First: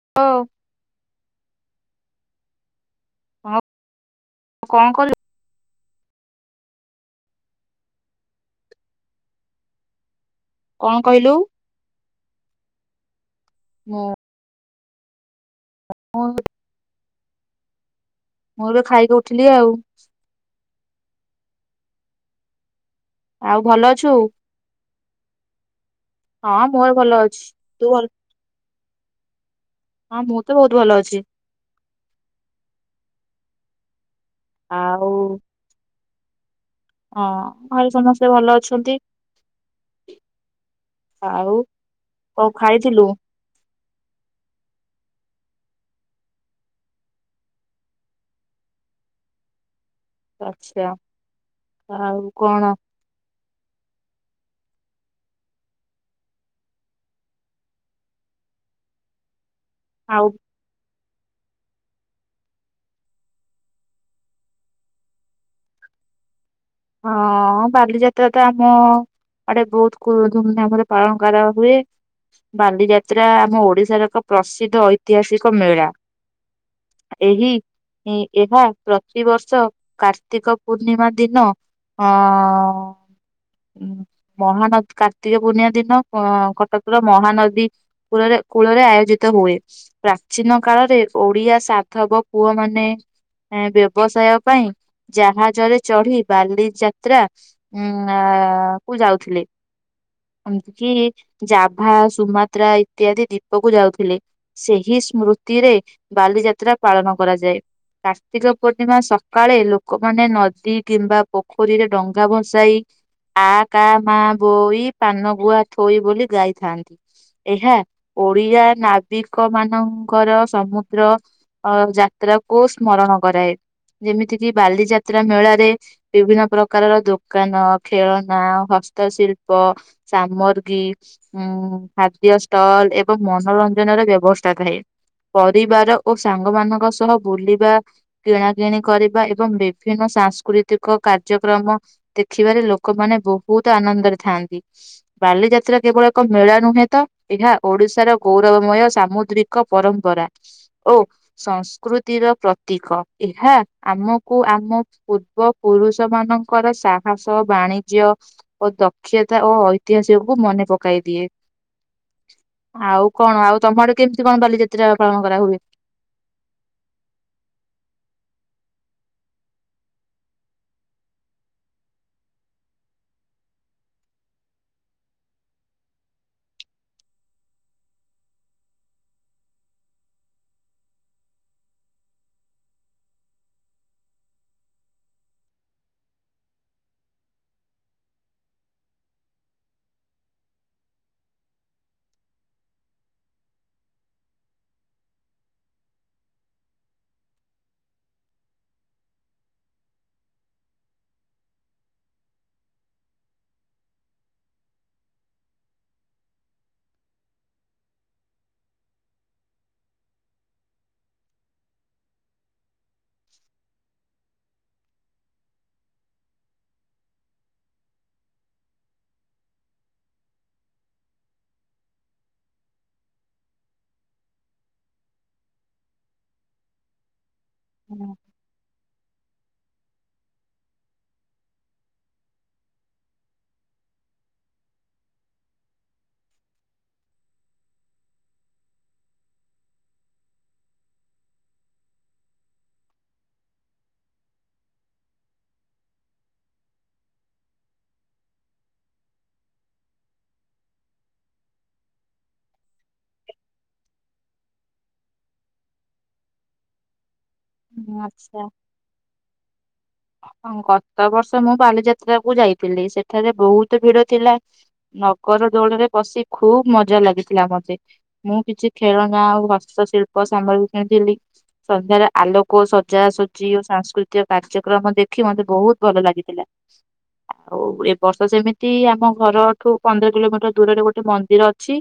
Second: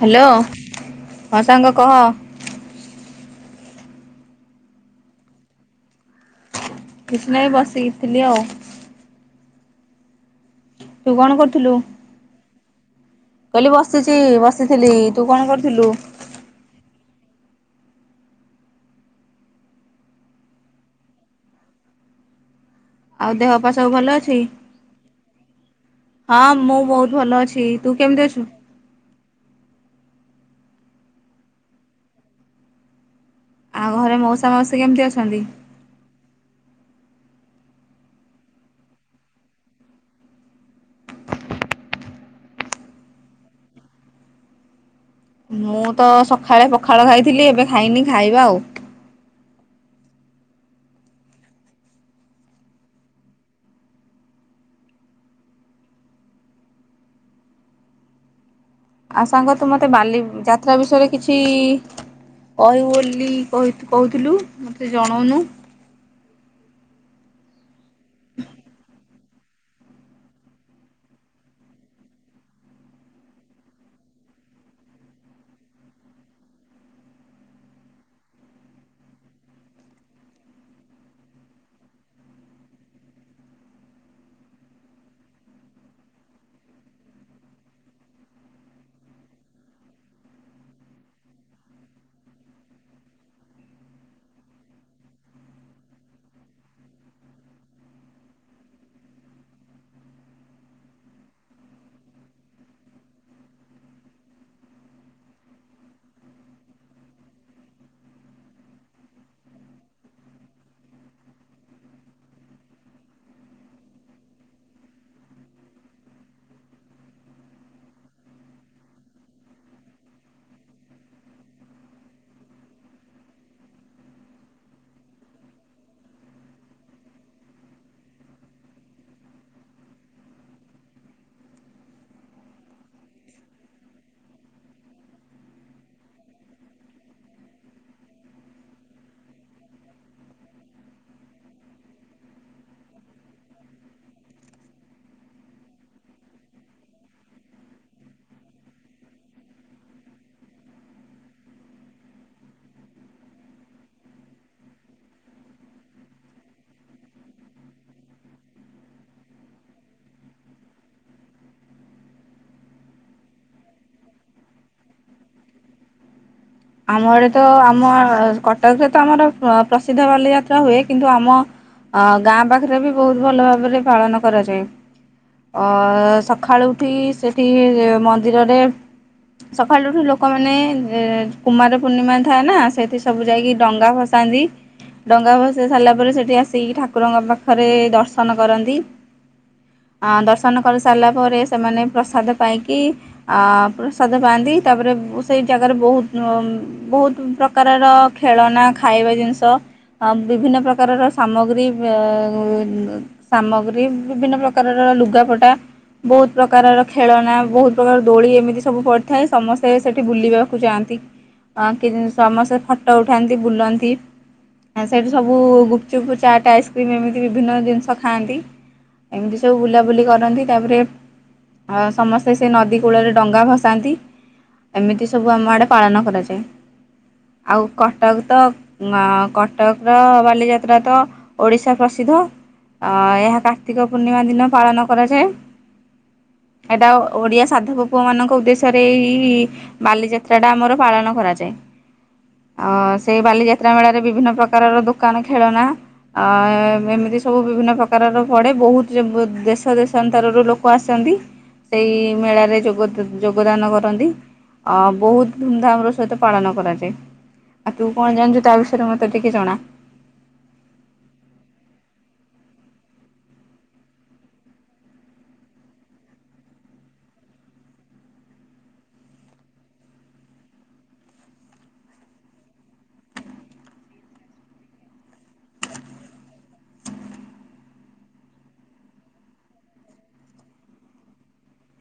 Hello ହଉ ହଁ ସାଙ୍ଗ କହ। କଣ କଣ କର୍ କିଛି ନାଇ ବସିକିଥିଲି ଆଉ। ତୁ କଣ କରୁଥିଲୁ? କହିଲି ବସିଛି ବସି ଥିଲି ତୁ କଣ କରୁ ହ। ମୁଁ ଏବେ ଖାଇକି ଉଠିଲି ଆଉ। ଆଉ ଦେହପା ସବୁ ଭଲ ଅଛି? ହଁ ମୁଁ ବହୁତ ଭଲ ଅଛି। ତୁ କେମିତି ଅଛୁ? ହଁ ମୁଁ ତ ବହୁତ ଭଲ ଅଛି। ଆଉ ଘରେ ମୋ ସମସ୍ତେ କେମିତି ଆଉ ଅଛନ୍ତି? ହଁ ଘରେ ସମସ୍ତେ ଭଲ ଅଛନ୍ତି, ଆଉ କଣ ଖାଇଥିଲୁ? ମୁଁ ତ ସଖାଳେ ପଖାଳ ଖାଇଥିଲି ଏବେ ଖାଇନି ଖାଇବା ଆଉ। ଆଚ୍ଛା, ଆଉ କଣ? ଆଉ ସାଙ୍ଗ ତୁ ମୋତେ ବାଲି ଆଉ ଯାତ୍ରା ବିଷୟରେ କିଛି କହିବୁ ବୋଲି କହି କହୁଥୁଲୁ ମୋତେ ଜଣଉନୁ। ହଁ ବାଲିଯାତ୍ରା ତ ଆମ ଆଡେ ବହୁତୁ କୁ- ଧୁମଧାମ୍ ରେ ପାଳନ କରାହୁଏ, ବାଲିଯାତ୍ରା ଆମ ଓଡିଶାର ଏକ ପ୍ରସିଦ୍ଧ ଐତିହାସିକ ମେଳା, ଏହି ଇ-ଏହା ପ୍ରତିବର୍ଷ କାର୍ତ୍ତିକ ପୂର୍ଣ୍ଣିମା ଦିନ ଅ, ଉଁ, ମହାନଦ କାର୍ତ୍ତିକ ପୂର୍ଣ୍ଣିମା ଦିନ କ-କଟକର ମହାନଦୀ କୂଳରେ କୂଳରେ ଆୟୋଜିତ ହୁଏ, ପ୍ରାଚୀନ କାଳରେ ଓଡିଆ ସାଧବ ପୁଅ ମାନେ ଏଁ, ବ୍ୟବସାୟ ପାଇଁ ଜାହାଜରେ ଚଢି ବାଲି ଯାତ୍ରା ଉଁ, ଆ, କୁ ଯାଉଥିଲେ। ଏମତି କି ଜାଭା, ସୁମାତ୍ରା ଇତ୍ୟାଦି ଦୀପକୁ ଯାଉଥିଲେ, ସେହି ସ୍ମୃତିରେ ବାଲିଯାତ୍ରା ପାଳନ କରାଯାଏ, କାର୍ତ୍ତିକ ପୂର୍ଣ୍ଣିମା ସକାଳେ ଲୋକମାନେ ନଦୀ କିମ୍ବା ପୋଖରୀରେ ଡଙ୍ଗା ଭସାଇ ଆ କା ମା ବୋଇ ପାନଗୁଆ ଥୋଇ ବୋଲି ଗାଇଥାନ୍ତି, ଏହା ଓଡିଆ ନାବିକ ମାନଙ୍କର ସମୁଦ୍ର ଅ, ଯାତ୍ରାକୁ ସ୍ମରଣ କରାଏ, ଯେମିତିକି ବାଲିଯାତ୍ରା ମେଳାରେ ବିଭିନ୍ନ ପ୍ରକାରର ଦୋକାନ, ଖେଳନା ହସ୍ତଶିଳ୍ପ ସାମଗ୍ରୀ ଉଁ, ଖାଦ୍ୟ ଷ୍ଟଲ୍ ଏବଂ ମନୋରଞ୍ଜନର ବ୍ୟବସ୍ଥା ଥାଏ, ପରିବାର ଓ ସାଙ୍ଗ ମାନଙ୍କ ସହ ବୁଲିବା, କିଣାକିଣି କରିବା ଏବଂ ବିଭିନ୍ନ ସାଂସ୍କୃତିକ କାର୍ଯ୍ୟକ୍ରମ ଦେଖିବାରେ ଲୋକମାନେ ବହୁତ ଆନନ୍ଦରେ ଥାଆନ୍ତି। ବାଲିଯାତ୍ରା କେବଳ ଏକ ମେଳା ନୁହେଁ ତ, ଏହା ଓଡିଶାର ଗୌରବମୟ ସାମୁଦ୍ରିକ ପରମ୍ପରା ଓ ସଂସ୍କୃତିର ପ୍ରତୀକ, ଏହା ଆମକୁ ଆମ ପୂର୍ବ ପୁରୁଷ ମାନଙ୍କର ସାହସ ବାଣିଜ୍ୟ ଓ ଦକ୍ଷ ତା ଓ ଐତିହାସିକ କୁ ମନେ ପକାଇ ଦିଏ, ଆଉ କଣ ଆଉ ତୋମ ଆଡେ କେମିତି କଣ ବାଲିଯାତ୍ରା ପାଳନ କରା ହୁଏ? ଆମ ଆଡ଼େ ତ ଆମ କଟକରେ ତ ଆମର ଅ, ପ୍ରସିଦ୍ଧ ବାଲିଯାତ୍ରା ହୁଏ, କିନ୍ତୁ ଆମ ଅ, ଗାଁ ପାଖରେ ବି ବହୁତ ଭଲ ଭାବରେ ପାଳନ କରାଯାଏ, ଅ, ସଖାଳୁ ଉଠି ସେଠି ଏ- ମନ୍ଦିରରେ ସଖାଳୁ ଉଠି ଲୋକମାନେ ଯେ କୁମାର ପୂର୍ଣ୍ଣିମା ଥାଏ ନା ସେଇଠି ସବୁ ଯାଇକି ଡଙ୍ଗା ଭସାନ୍ତି, ଡଙ୍ଗା ଭସେଇ ସାରିଲା ପରେ ସେଠି ଆସିକି ଠାକୁରଙ୍କ ପାଖରେ ଦର୍ଶନ କରନ୍ତି, ଆ, ଦର୍ଶନ କରିସାରିଲା ପରେ ସେମାନେ ପ୍ରସାଦ ପାଇକି ଆ, ପ୍ରସାଦ ପାଆନ୍ତି ତାପରେ ସେଇ ଜାଗାରେ ବହୁତ ଅମ୍- ବହୁତ ପ୍ରକାରର ଖେଳନା, ଖାଇବା ଜିନିଷ ଅ, ବିଭିନ୍ନ ପ୍ରକାରର ସାମଗ୍ରୀ ବେ-ଉନ-ସାମଗ୍ରୀ ବିଭିନ୍ନ ପ୍ରକାରର ଲୁଗାପଟା, ବହୁତ ପ୍ରକାରର ଖେଳନା, ବହୁତ ପ୍ରକାର ଦୋଳି, ଏମିତି ସବୁ ପଡ଼ିଥାଏ ସମସ୍ତେ ସେଠି ବୁଲିବାକୁ ଯାଆନ୍ତି। ଅ, କିନ୍- ସମସ୍ତେ ଫଟୋ ଉଠାନ୍ତି, ବୁଲନ୍ତି, ଏଁ, ସେଇଠି ସବୁ ଗୁପଚୁପ, ଚାଟ୍, ଆଇସ୍କ୍ରିମ୍ ଏମିତି ବିଭିନ୍ନ ଜିନିଷ ଖାଆନ୍ତି, ଏମିତି ସବୁ ବୁଲାବୁଲି କରନ୍ତି, ତାପରେ ଅ, ସମସ୍ତେ ସେ ନଦୀ କୂଳରେ ଡଙ୍ଗା ଭସାନ୍ତି ଏମିତି ସବୁ ଆମ ଆଡେ ପାଳନ କରାଯାଏ। ଆଉ କଟକ ତ ଆଁ, କ ଟକର ବାଲିଯାତ୍ରା ତ ଓଡିଶା ପ୍ରସିଦ୍ଧ, ଅ, ଏହା କାର୍ତ୍ତିକ ପୂର୍ଣ୍ଣିମା ଦିନ ପାଳନ କରାଯାଏ, ଏଟା ଓଡିଆ ସାଧବ ପୁଅ ମାନଙ୍କ ଉଦ୍ଦେଶ୍ୟରେ ଏଇ ବାଲିଯାତ ସେଟା ଆମର ପାଳନ କରାଯାଏ, ଅ ସେଇ ବାଲିଯାତ୍ରା ମେଳାରେ ବିଭିନ୍ନ ପ୍ରକାରର ଦୋକାନ ଖେଳନା, ଅ ଏମିତି ସବୁ ବିଭିନ୍ନ ପ୍ରକାରର ପଡ଼େ, ବହୁତ ଯେ-ବୁ-ଦେଶ ଦେଶନ୍ତରରୁ ଲୋକ ଆସନ୍ତି ସେଇ ମେଳାରେ ଯୋଗଦ ଯୋଗଦାନ କରନ୍ତି ଅ, ବହୁତ ଧୁମଧାମ୍ ର ସହିତ ପାଳନ କରାଯାଏ। ଆଉ ତୁ ହୁଁ କଣ ଜାଣିଚୁ ତା ବିଷୟରେ ମୋତେ ଟିକେ ଜଣା। ହଁ ଗତ ବର୍ଷ ମୁଁ ବାଲିଯାତ୍ରା କୁ ଯାଇଥିଲି ସେଠାରେ ବହୁତ ଭିଡ ଥିଲା, ନଗର ଦୋଳରେ ପଶି ଖୁବ୍ ମଜା ଲାଗିଥିଲା ମୋତେ, ମୁଁ କିଛି ଖେଳନା ଆଉ ହସ୍ତଶିଳ୍ପ ସାମଗ୍ରୀ କିଣିଥିଲି, ସନ୍ଧ୍ୟାରେ ଆଲୋକ ସଜାସଜି ଓ ସାଂସ୍କୃତିକ କାର୍ଯ୍ୟ କ୍ରମ ଦେଖି ମତେ ବହୁତ ଭଲ ଲାଗିଥିଲା, ଆଉ ଏ ବର୍ଷ ସେମିତି ଆମ ଘରଠୁ ପନ୍ଦର କିଲୋମିଟର ଦୂରରେ ଗୋଟେ ମନ୍ଦିର ଅଛି,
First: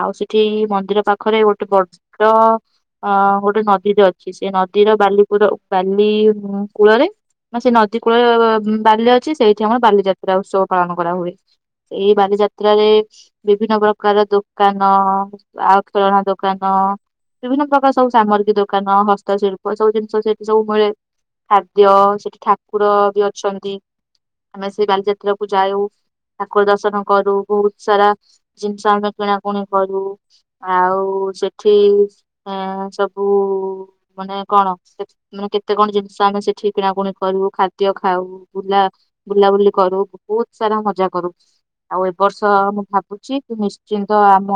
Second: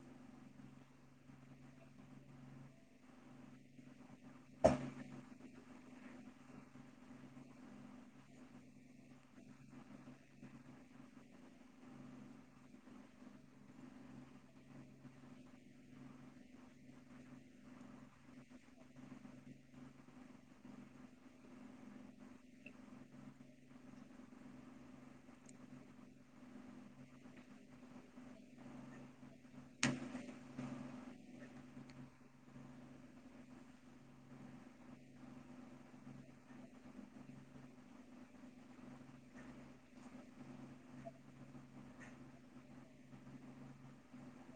ଆଉ ସେଠି ମନ୍ଦିର ପାଖରେ ଗୋଟେ ବଡ ଅ, ଗୋଟେ ନଦୀ ଟେ ଅଛି, ସେ ନଦୀର ବାଲିକୁଡ ବାଲି ଉଁ କୂଳରେ ନ-ସେ ନଦୀ କୂଳର ଉଁ ବାଲି ଅଛି ସେଇଠି ଆମର ବାଲିଯାତ୍ରା ଉତ୍ସବ ପାଳନ କରା ହୁଏ, ଏଇ ବାଲିଯାତ୍ରାରେ ବିଭିନ୍ନ ପ୍ରକାର ଦୋକାନ ଆଉ ଖେଳଣା ଦୋକାନ, ବିଭିନ୍ନ ପ୍ରକାର ସବୁ ସାମଗ୍ରୀ ଦୋକାନ, ହସ୍ତଶିଳ୍ପ ସବୁ ଜିନିଷ ସେଠି ସବୁ ମିଳେ। ଖାଦ୍ୟ ସେଠି ଠାକୁର ବି ଅଛନ୍ତି, ଆମେ ସେଇ ବାଲିଯାତ୍ରା କୁ ଯାଉ ଠାକୁର ଦର୍ଶନ କରୁ, ବହୁତ ସାରା ଜିନିଷ ଆମେ କିଣାକୁଣି କରୁ, ଆଉ ସେଠି ଏଁ ସବୁ ମାନେ କଣ ସେଠି ମାନେ କେତେ କଣ ଜିନି ସ ଆମେ ସେଠି କିଣାକୁଣି କରୁ, ଖାଦ୍ୟ ଖାଉ, ବୁଲା ବୁଲାବୁଲି କରୁ ବହୁତ ସାରା ମଜା କରୁ, ଆଉ, ଏ ବର୍ଷ ମୁଁ ଭାବୁଛି ତୁ ନିଶ୍ଚିନ୍ତ ଆମ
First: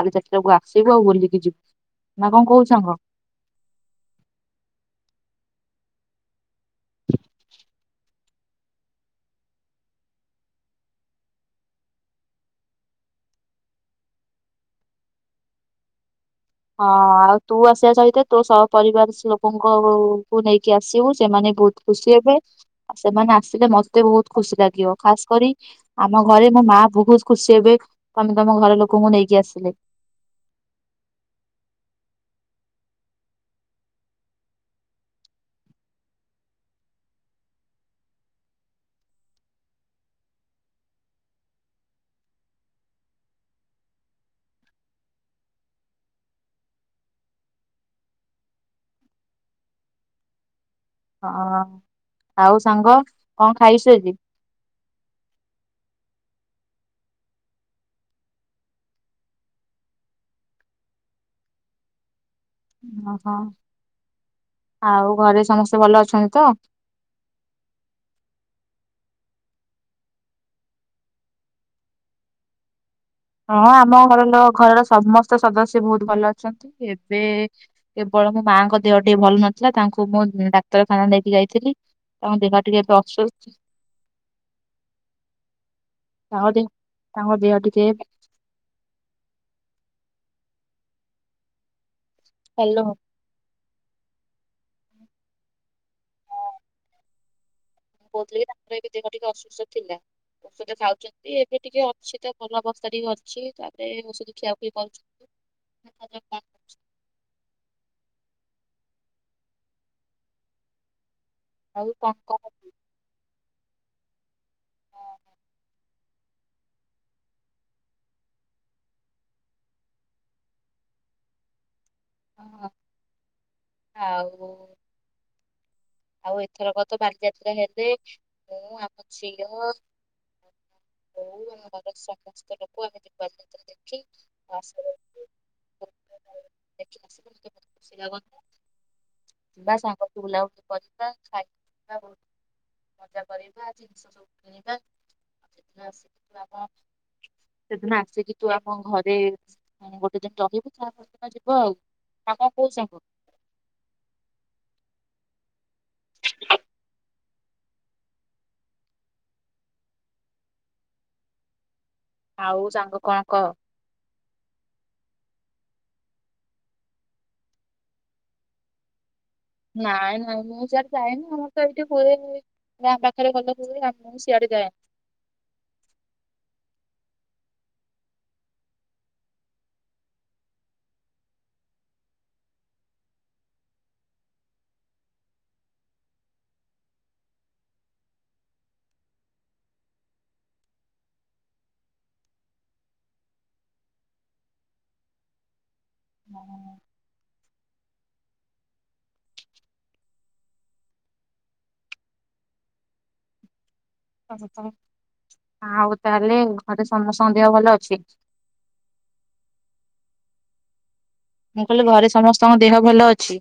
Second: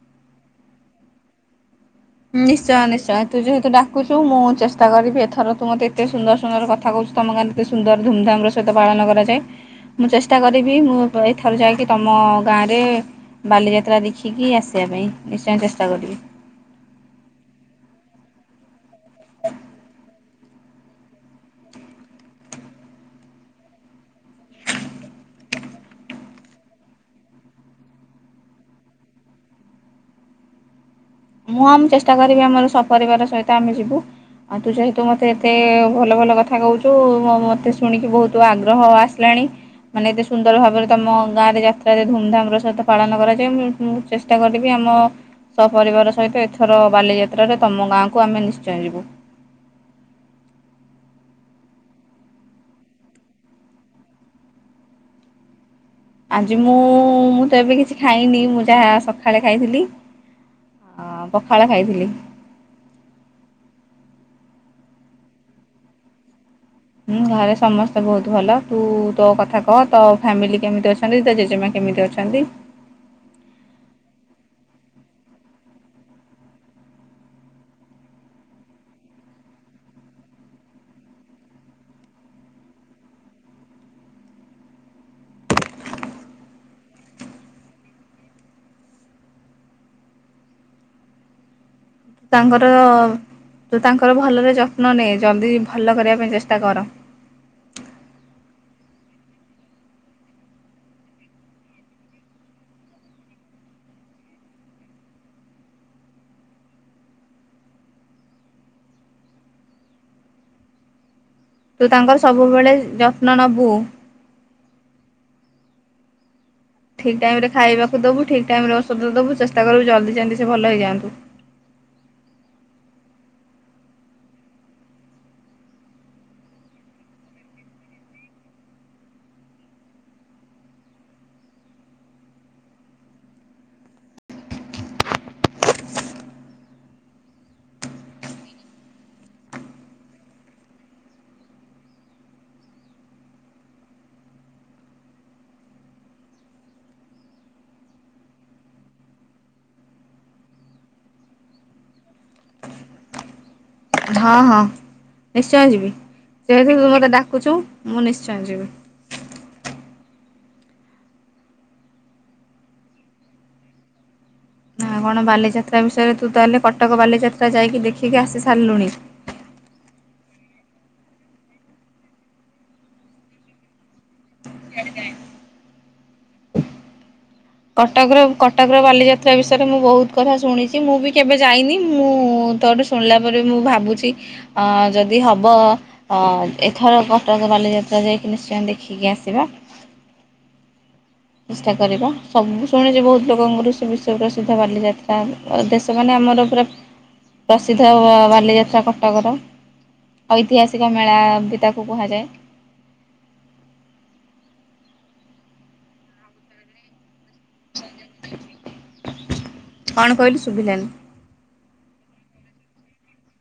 ବାଲିଯାତ୍ରାକୁ ଆସିବୁ ଆଉ ବୁଲିକି ଯିବୁ। ନା କଣ କହୁଛୁ ନିଶ୍ଚୟ ସାଙ୍ଗ? ନିଶ୍ଚୟ ତୁ ଯେହେତୁ ଡାକୁଚୁ ମୁଁ ଚେଷ୍ଟା କରିବି ଏଥର ତୁ ମୋତେ ଏତେ ସୁନ୍ଦର ସୁନ୍ଦର କଥା କହୁଚୁ, ତୋମ ଗାଁରେ ଏତେ ସୁନ୍ଦର ଧୁମଧାମ୍ ର ସହିତ ପାଳନ କରାଯାଏ, ମୁଁ ଚେଷ୍ଟା କରିବି ମୁଁ ଏଥର ଯାଇକି ତୋମ ଗାଁରେ ବାଲିଯାତ୍ରା ଦେଖିକି ଆସିବା ପାଇଁ ନିଶ୍ଚୟ ଚେଷ୍ଟା କରିବି। ହଁ ଆଉ ତୁ ଆସିବା ସହିତ ତୋ ସ ପରିବାର ଲୋକଙ୍କ କୁ ନେଇକି ଆସିବୁ, ସେମାନେ ବହୁତ ଖୁସି ହେବେ, ଆଉ ସେମାନେ ଆସିଲେ ମୋତେ ବହୁତ ଖୁସି ଲାଗିବ, ଖାସ୍ କରି ଆମ ଘରେ ମୋ ମା ବହୁତ ଖୁସି ହେବେ, ତୋମେ ତୋମ ଘର ଲୋକଙ୍କୁ ନେଇକି ଆସିଲେ। ମୁଁ ଆମ ଚେଷ୍ଟା କରିବି ଆମର ସପରିବାର ସହିତ ଆମେ ଯିବୁ, ଆଉ ତୁ ଯେହେତୁ ମୋତେ ଏତେ ଭଲ ଭଲ କଥା କହୁଚୁ, ମୋତେ ଶୁଣିକି ବହୁତ ଆଗ୍ରହ ଆସିଲାଣି ମାନେ ଏତେ ସୁନ୍ଦର ଭାବରେ ତୋମ ଗାଁ ରେ ଯାତ୍ରା ଧୁମଧାମ୍ ର ସହିତ ପାଳନ କରାଯାଏ, ମୁଁ ମୁଁ ଚେଷ୍ଟା କରିବି ଆମ ସପରିବାର ସ ସହିତ ଏଥର ବାଲିଯାତ୍ରାରେ ତୋମ ଗାଁକୁ ଆମେ ନିଶ୍ଚୟ ଯିବୁ। ହଁ ଆଉ ସାଙ୍ଗ କଣ ଖାଇସୁ ଆଜି? ଆଜି ମୁଁ ମୁଁ ତ ଏବେ କିଛି ଖାଇନି ମୁଁ ଯାହା ସଖାଳେ ଖାଇଥିଲି ଆ, ପଖାଳ ଖାଇଥିଲି। ଓହୋ ଆଉ ଘରେ ସମସ୍ତେ ଭଲ ଅଛନ୍ତି ତ? ହୁଁ ଘରେ ସମସ୍ତେ ବହୁତ ଭଲ, ତୁ ତୋ କଥା କହ ତୋ ଫ୍ୟାମିଲି କେମିତି ଅଛନ୍ତି? ହଁ ଆମ ଘର ଲୋ ଘରର ସମସ୍ତ ସଦସ୍ୟ ବହୁତ ଭଲ ଅଛନ୍ତି। ଏବେ କେବଳ ମୋ ମାଙ୍କ ଦେହ ଟିକେ ଭଲ ନଥିଲା ତାଙ୍କୁ ମୁଁ ଡାକ୍ତରଖାନା ନେଇକି ଯାଇଥିଲି, ତାଙ୍କ ଦେହ ଟିକେ ଏବେ ଅସୁସ୍ ତାଙ୍କ ଦେହ ତାଙ୍କ ଦେହ ଟିକେ ତାଙ୍କର ହ୍ୟାଲୋ ତ ତାଙ୍କର ଭଲରେ ଯତ୍ନ ନେ ଜଲଦି ଭଲ କରିବା ପାଇଁ ଚେଷ୍ଟା କର ମୁଁ କହୁଥିଲି କି ତାଙ୍କର ଏବେ ଦେହ ଟିକେ ଅସୁସ୍ଥ ଥିଲା, ଔଷଧ ଖାଉଛନ୍ତି ଏବେ ଟିକେ ଅଛି ତ ଭଲ ଅବସ୍ଥା ଟିକେ ଅଛି ତାପରେ ଔଷଧ ଖିଆଖିଇ କରୁଛନ୍ତି ଦେଖାଯାଉ‌‌କଣ ହେଉଛି। ତୁ ଆଉ କଣ ତାଙ୍କର କଣ ସବୁବେଳେ ଯତ୍ନ ନବ୍ ବୁ ଠିକ ଟାଇମରେ ଖାଇବାକୁ ଦବୁ ଠିକ ଟାଇମରେ ଔଷଧ ଦବୁ ଚେଷ୍ଟା କରିବୁ ଜଲଦି ଯେମିତି ସେ ଭଲ ହେଇଯାଆନ୍ତୁ। ହଁଅଅ ଆଉ ଆଉ ଏଥରକ ତ ବାଲିଯାତ୍ରା ହେଲେ ମୁଁ ଆମ ଝିଅ [inaudible] ବୋଉ ଆମ ଘରର ସମସ୍ତ ଲୋକ ଆମେ ଯିବୁ ବାଲିଯାତ୍ରା ଦେଖି [inaudible] ଖୁସି ଲାଗନ୍ତା ଯିବା ସାଙ୍ଗହେଇକି ବୁଲାବୁଲି କରିବା ଖାଇବା [inaudible] ମଜା କରିବା ଜିନିଷ ସବୁ କିଣିବା ଆଉ ସେଦିନ ଆସିକି ତୁ ଆମ ସେଦିନ ଆସିକି‌ ତୁ ଆମ ଘରେ ଗୋଟେ ଦିନ ରହିବୁ ତାପରଦିନ ଯିବୁ ଆଉ, ନା କଣ କହୁଛୁ ସାଙ୍ଗ? ହଁ ହଁ ନିଶ୍- ନିଶ୍ଚୟ ଯିବି, ଯେହେତୁ [unintelligible] ଡାକୁଛୁ ମୁଁ ନିଶ୍ଚୟ ଯିବି। ଆଉ ସାଙ୍ଗ କଣ କଅ? ନା କଣ ବାଲିଯାତ୍ରା ବିଷୟରେ ତୁ ତାହେଲେ କଟକ ବାଲିଯାତ୍ରା ଯାଇକି ଦେଖିକି ଆସି ସାରିଲୁଣି? ନାଇଁ ନାଇଁ ମୁଁ ସିଆଡେ ଯାଏନି ଆମର ତ ଏଇଠି ହୁଏ, ଗାଁଆ ପାଖରେ ହେଲେ ହୁଏ ଆ ମୁଁ ସିଆଡେ ଯାଏନି। କଟକର କଟକର ବାଲିଯାତ୍ରା ବିଷୟରେ ମୁଁ ବହୁତ କଥା ଶୁଣିଛି ମୁଁ ବି କେବେ ଯାଇନି ମୁଁଉଉ ତୋଠୁ ଶୁଣିଲା ପରେ ମୁଁ ଭାବୁଛି ଅଁଅଁ ଯଦି ହବ ଏଥର କଟକ ବାଲିଯାତ୍ରା ଯାଇକି ନିଶ୍ଚୟ ଦେଖିକି ଆସିବା। ଚେଷ୍ଟା କରିବା, ସବୁ ଶୁଣିଛି ବହୁତ ଲୋକଙ୍କଠୁ ସେ ବିଶ୍ୱପ୍ରସିଦ୍ଧ ବାଲିଯାତ୍ରା ଏ ବେଶ୍ ସେମାନେ ଆମର ପୁରା ପ୍ରସ୍- ପ୍ରସିଦ୍ଧ ବାଲିଯାତ୍ରା କଟକର, ଐତିହାସିକ ମେଳା ବି ତାକୁ କୁହାଯାଏ। [inaudible] ଆଉ ତାହେଲେ ଘରେ ସମସ୍ତଙ୍କ ଦେହ ଭଲ ଅ- ଅଛି। କଣ କହିଲୁ ଶୁଭିଲାନି? ମୁଁ କହିଲି ଘରେ ସମସ୍ତଙ୍କ ଦେହ ଭଲ ଅଛି।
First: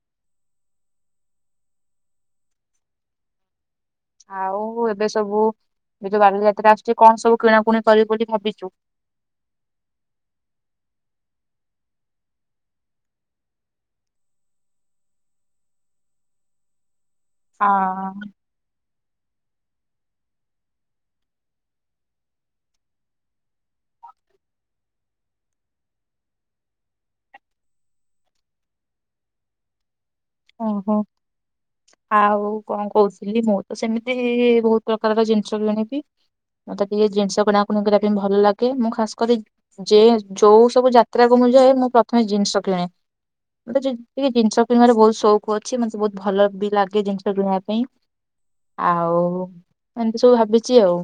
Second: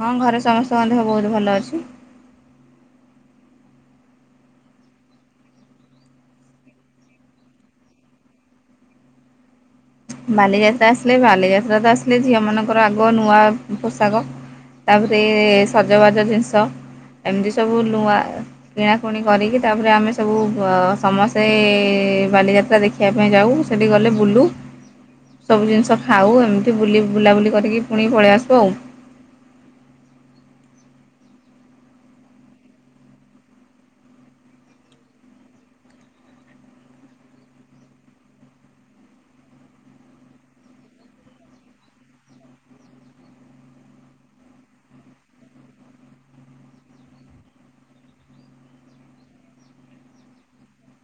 ହଁ ଘରେ ସମସ୍ତଙ୍କ ଦେହ ବହୁତ ଭଲ ଅଛି। ଆଉ ଏବେ ସବୁ ଏ ଯୋଉ ବାଲିଯାତ୍ରା ଆସୁଛି କଣ ସବୁ କିଣାକୁଣି କରିବି ବୋଲି ଭାବିଛୁ? ବାଲିଯାତ୍ରା ଆସିଲେ ବାଲିଯାତ୍ରା ତ ଆସିଲେ ଝିଅ ମାନଙ୍କର ଆଗ ନୂଆ ପୋଷାକ ତାପରେ ସଜବାଜ ଜିନିଷ। ଏମିତି ଆ ସବୁ ନୂଆ କିଣା। ପୁଣି କରିକି ତାପରେ ଆମେ ସବୁ ସମସ୍ତେଏଏ ବାଲିଯାତ୍ରା ଦେଖିବା ପାଇଁ ଯାଉ ସେଠି ଗଲେ ବୁଲୁ। ସବୁ ଜିନିଷ ଖାଉ ଏମିତି ବୁଲି ବୁଲାବୁଲି କରିକି ପୁଣି ପଳେଇ ଆସୁ ଆଉ। ଓହୋଃ ଆଉ କଣ କହୁଥିଲି ମୁଁ ତ ସେମିତି ବହୁତ ପ୍ରକାରର ଜିନିଷ କିଣିବି ମତେ ଟିକେ ଜିନିଷ କିଣାକୁଣି କରିବା ପାଇଁ ଭଲ ଲାଗେ ମୁଁ ଖାସ୍ କରି ଯ ଯୋଉ ସବୁ ଯାତ୍ରାକୁ ମୁଁ ଯାଏ ମୁଁ ପ୍ରଥମେ ଜିନିଷ କିଣେ ମତେ ଟିକେ ଜିନିଷ କିଣିବାରେ ବହୁତ ସ୍ ସଉକ ଅଛି ମୋତେ ବହୁତ ଭଲ ବି ଲାଗେ ଜିନିଷ କିଣିବା ପାଇଁ ଆଉଉ ଏମିତି ସବୁ ଭାବିଛି ଆଉ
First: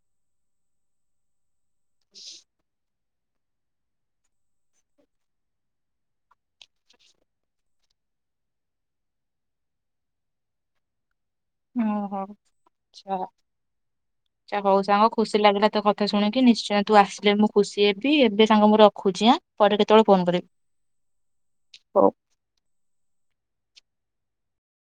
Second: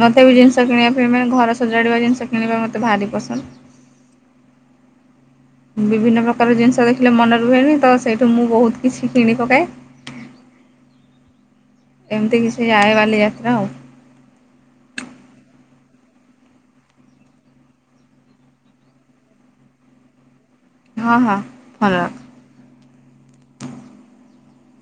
ମତେ ବି ଜିନିଷ କିଣିବା ପାଇଁ ମାନେ ଘର ସ ସଜାଡ଼ିବା ଜିନିଷ କିଣିବା ମୋତେଭାରି ପସନ୍ଦ୍। ବିଭିନ୍ନ ପ୍ରକାର ଜିନିଷ ଦେଖିଲେ ମନେ ରୁହେନି ତ ସେଇଠୁ ମୁଁ ବହୁତ କିଛି କିଣି ପକାଏ। ଓହୋଃ ଏମିତି କିଛି ଯାଏ ଆଛା ବାଲିଯାତ୍ରା ଆଉ ଆଛା ହଉ ସାଙ୍ଗ ଖୁସି ଲାଗିଲା ତୋ କଥା ଶୁଣିକି ନିଶ୍ଚୟ ତୁ ଆସିଲେ ମୁଁ ଖୁସି ହେବି ଏବେ ସାଙ୍ଗ ମୁଁ ରଖୁଛି ଆଁ ପରେ କେତେବେଳେ ଫୋନ କରିବି। ହଁ ହଁ ଫୋନ୍ ହଉ। ରଖ।